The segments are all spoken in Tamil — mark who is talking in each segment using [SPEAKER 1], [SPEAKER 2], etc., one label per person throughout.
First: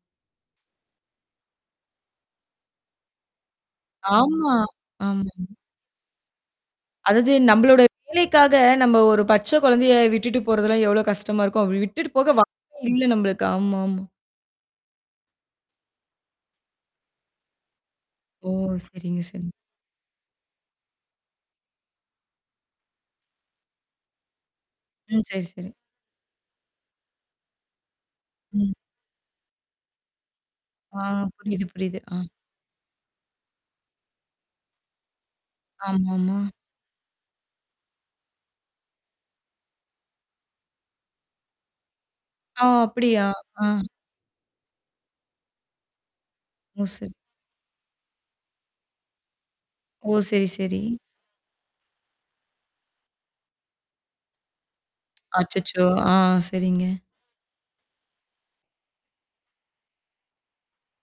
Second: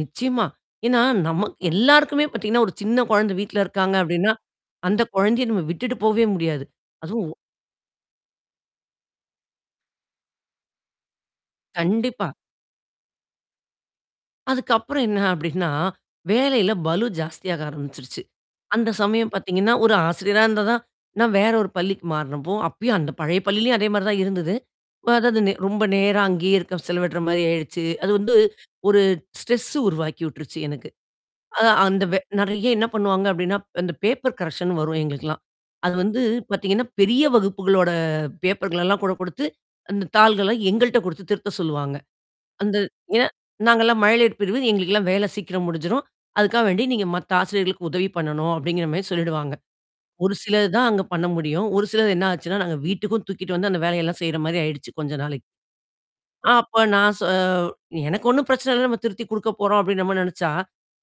[SPEAKER 1] நிச்சயமா. ஏன்னா நமக் எல்லாருக்குமே பாத்தீங்கன்னா, ஒரு சின்ன கொழந்த வீட்ல இருக்காங்க அப்டின்னா,
[SPEAKER 2] ஆமா,
[SPEAKER 1] அந்த
[SPEAKER 2] ஆமாமா.
[SPEAKER 1] கொழந்தைய நம்ம விட்டுட்டு போவே முடியாது.
[SPEAKER 2] அதாவது
[SPEAKER 1] அதுவும்
[SPEAKER 2] நம்பளோட வேலைக்காக, நம்ப ஒரு பச்ச கொழந்தைய விட்டுட்டு போறதெல்லாம் எவ்வளோ கஷ்டமா இருக்கும்? அப்டி விட்டுட்டு
[SPEAKER 1] கண்டிப்பா.
[SPEAKER 2] போக வாய்ப்பே இல்ல நம்பளுக்கு. ஆமாமா.
[SPEAKER 1] அதுக்கப்புறம் என்ன அப்டின்னா, வேலையில பலு ஜாஸ்தியாக ஆரம்பிச்சுருச்சு.
[SPEAKER 2] ஓ!
[SPEAKER 1] அந்த
[SPEAKER 2] சரிங்க
[SPEAKER 1] சமயம்
[SPEAKER 2] சரிங்க.
[SPEAKER 1] பாத்தீங்கன்னா, ஒரு ஆசிரியரா இருந்தா தான் நான் வேற ஒரு பள்ளிக்கு மாறனப்போ அப்பயும் அந்த பழைய பள்ளியிலயும் அதே மாரி தான் இருந்தது. வ
[SPEAKER 2] ம்.
[SPEAKER 1] அதாவது
[SPEAKER 2] சரி,
[SPEAKER 1] நே
[SPEAKER 2] சரி.
[SPEAKER 1] ரொம்ப நேரம் அங்கேயே இருக்க செலவிடுற மாரி ஆயிடுச்சு. அது வந்து
[SPEAKER 2] ம்.
[SPEAKER 1] ஒரு ஸ்ட்ரெஸ்ஸு உருவாக்கி விட்டுருச்சு எனக்கு.
[SPEAKER 2] ஆ புரியுது
[SPEAKER 1] அது
[SPEAKER 2] புரியுது.
[SPEAKER 1] அந்த வெ
[SPEAKER 2] ஆ.
[SPEAKER 1] நெறையா என்னா பண்ணுவாங்க அப்டின்னா, அந்த பேப்பர் கரக்ஷன்ன்னு வரும் எங்களுக்கெல்லாம். அது வந்து
[SPEAKER 2] ஆமாமா.
[SPEAKER 1] பாத்தீங்கன்னா, பெரிய வகுப்புகளோட பேப்பர்கள் எல்லாம் கூட குடுத்து, அந்த தாள்கள்லாம் எங்கள்ட்ட குடுத்து திருத்த சொல்லுவாங்க.
[SPEAKER 2] ஆ!
[SPEAKER 1] அந்த
[SPEAKER 2] அப்படியா!
[SPEAKER 1] ஏன்?
[SPEAKER 2] ஆ.
[SPEAKER 1] நாங்கல்லாம் மழலையர் பிரிவு, எங்களுக்கெல்லாம் வேல சீக்கிரம் முடிஞ்சுரும். அதுக்காக வேண்டி,
[SPEAKER 2] ஓ
[SPEAKER 1] "நீங்க
[SPEAKER 2] சரி.
[SPEAKER 1] மத்த ஆசிரியர்களுக்கு உதவி பண்ணணும்" அப்படிங்கிற மாரி சொல்லிடுவாங்க.
[SPEAKER 2] ஓ!
[SPEAKER 1] ஒரு
[SPEAKER 2] சரி,
[SPEAKER 1] சிலர்
[SPEAKER 2] சரி.
[SPEAKER 1] தான் அங்க பண்ண முடியும். ஒரு சிலர் என்னா ஆச்சுன்னா, நாங்க வீட்டுக்கும் தூக்கிட்டு வந்து, அந்த வேலையெல்லாம் செய்ற மாரி ஆயிடுச்சு, கொஞ்ச நாளைக்கு.
[SPEAKER 2] அச்சச்சோ! ஆ
[SPEAKER 1] அ அப்ப
[SPEAKER 2] சரிங்க.
[SPEAKER 1] நான் சொ "எனக்கு ஒண்ணும் பிரச்சனை இல்ல, நம்ம திருத்தி குடுக்க போறோம்." அப்டீன்னு நம்ம நெனச்சா!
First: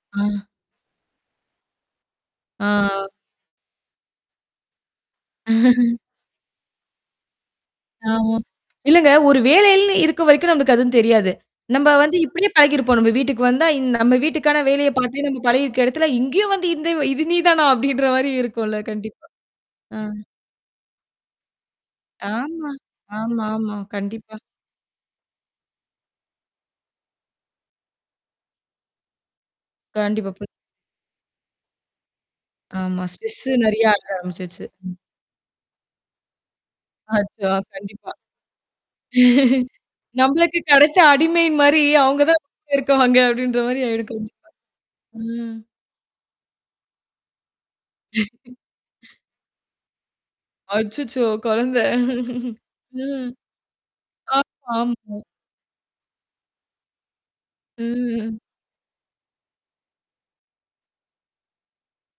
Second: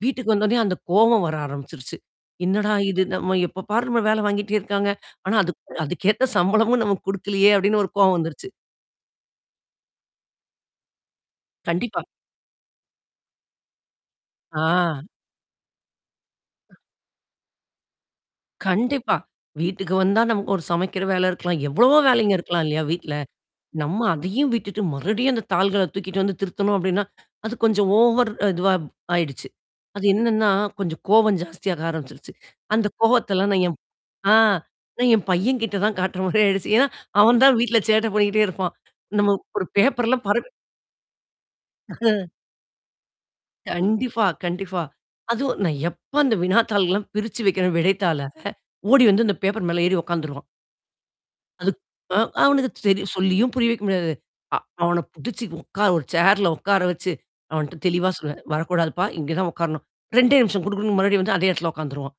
[SPEAKER 1] வீட்டுக்கு
[SPEAKER 2] அ.
[SPEAKER 1] வந்தோன்னயே, அந்த கோவம் வர ஆரம்பிச்சுருச்சு. "என்னடா இது
[SPEAKER 2] ஆ.
[SPEAKER 1] நம்ம எப்ப பாரு நம்மள வேல வாங்கிட்டே இருக்காங்க ஆனா, அதுக் அதுக்கேத்த சம்பளமும் நமக்கு குடுக்கலையே" அப்டின்னு ஒரு கோவம்
[SPEAKER 2] ஆமா.
[SPEAKER 1] வந்துருச்சு.
[SPEAKER 2] இல்லங்க! ஒரு வேலையிலன்னு இருக்க வரைக்கும், நமக்கு அதுவும் தெரியாது. நம்ப
[SPEAKER 1] கண்டிப்பா.
[SPEAKER 2] வந்து இப்டியே பழகிருப்போம். நம்ப வீட்டுக்கு வந்தா, இந் நம்ம வீட்டுக்கான வேலைய
[SPEAKER 1] ஆ.
[SPEAKER 2] பாத்தே நம்ம பழகியிருக்க எடத்துல, இங்கேயும் வந்து
[SPEAKER 1] அ.
[SPEAKER 2] இந்த "இது நீ தானா?" அப்படின்ற மாரி இருக்கும்ல!
[SPEAKER 1] கண்டிப்பா.
[SPEAKER 2] கண்டிப்பா.
[SPEAKER 1] வீட்டுக்கு
[SPEAKER 2] ஆ.
[SPEAKER 1] வந்தா, நம ஒரு சமைக்கிற வேல இருக்கலாம். எவ்ளவோ வேலைங்க இருக்கலாம்
[SPEAKER 2] ஆமா,
[SPEAKER 1] இல்லையா, வீட்ல?
[SPEAKER 2] ஆமா ஆமா.
[SPEAKER 1] நம்ம
[SPEAKER 2] கண்டிப்பா.
[SPEAKER 1] அதையும் விட்டுட்டு மறுபடியும் அந்த தாள்கள தூக்கிட்டு வந்து திருத்தணும் அப்டின்னா, அது கொஞ்சம் ஓவர் இதுவா ஆயிடுச்சு. அது
[SPEAKER 2] கண்டிப்பா. பு
[SPEAKER 1] என்னான்னா, கொஞ்சம் கோவம் ஜாஸ்தியாக ஆரம்பிச்சுருச்சு. அந்த
[SPEAKER 2] ஆமா. ஸ்ட்ரெஸ்ஸு
[SPEAKER 1] கோவத்தெல்லாம் நான் என்
[SPEAKER 2] நெறையா ஆக
[SPEAKER 1] ஆ.
[SPEAKER 2] ஆரம்பிச்சுருச்சு, ம்.
[SPEAKER 1] அத என் பையன் கிட்ட தான் காட்டுற மாரி ஆயிடுச்சு. ஏன்னா அவன்
[SPEAKER 2] அச்சோ!
[SPEAKER 1] தான் வீட்ல சேட்ட
[SPEAKER 2] கண்டிப்பா.
[SPEAKER 1] பண்ணிக்கிட்டே இருப்பான். நம்ம ஒரு பேப்பர்ல்லாம் பரப்
[SPEAKER 2] நம்பளுக்கு கெடைச்ச அடிமை மாரி, அவுங்க தான் இருக்குவாங்க. அப்டின்ற மாரி ஆயிருக்கும்.
[SPEAKER 1] கண்டிப்பா, கண்டிப்பா
[SPEAKER 2] கண்டிப்பா ம்.
[SPEAKER 1] அதுவும் நான் எப்ப அந்த வினாத்தாள்கள்லாம் பிரிச்சு வைக்கிறேன் விடைத்தாள. ஓடி வந்து அந்த பேப்பர் மேல ஏறி உக்காந்துருவான்.
[SPEAKER 2] அச்சச்சோ! கொழந்த.
[SPEAKER 1] அதுக் ஆ அவனுக்கு சரி,
[SPEAKER 2] ம்.
[SPEAKER 1] சொல்லியும் புரிய வைக்க முடியாது. அ
[SPEAKER 2] ஆமா
[SPEAKER 1] அவன
[SPEAKER 2] ஆமா.
[SPEAKER 1] புடிச்சு உக்கார ஒரு சேர்ல உக்கார வச்சு, அவன்ட்ட தெளிவா
[SPEAKER 2] ம்.
[SPEAKER 1] சொல்லுவேன், "வரக்கூடாதுப்பா, இங்க தான் உக்காரணும்" 2டே நிமிஷம் குடு குடுன்னு மறுபடியும் வந்து அதே இடத்தல உக்காந்துருவான்.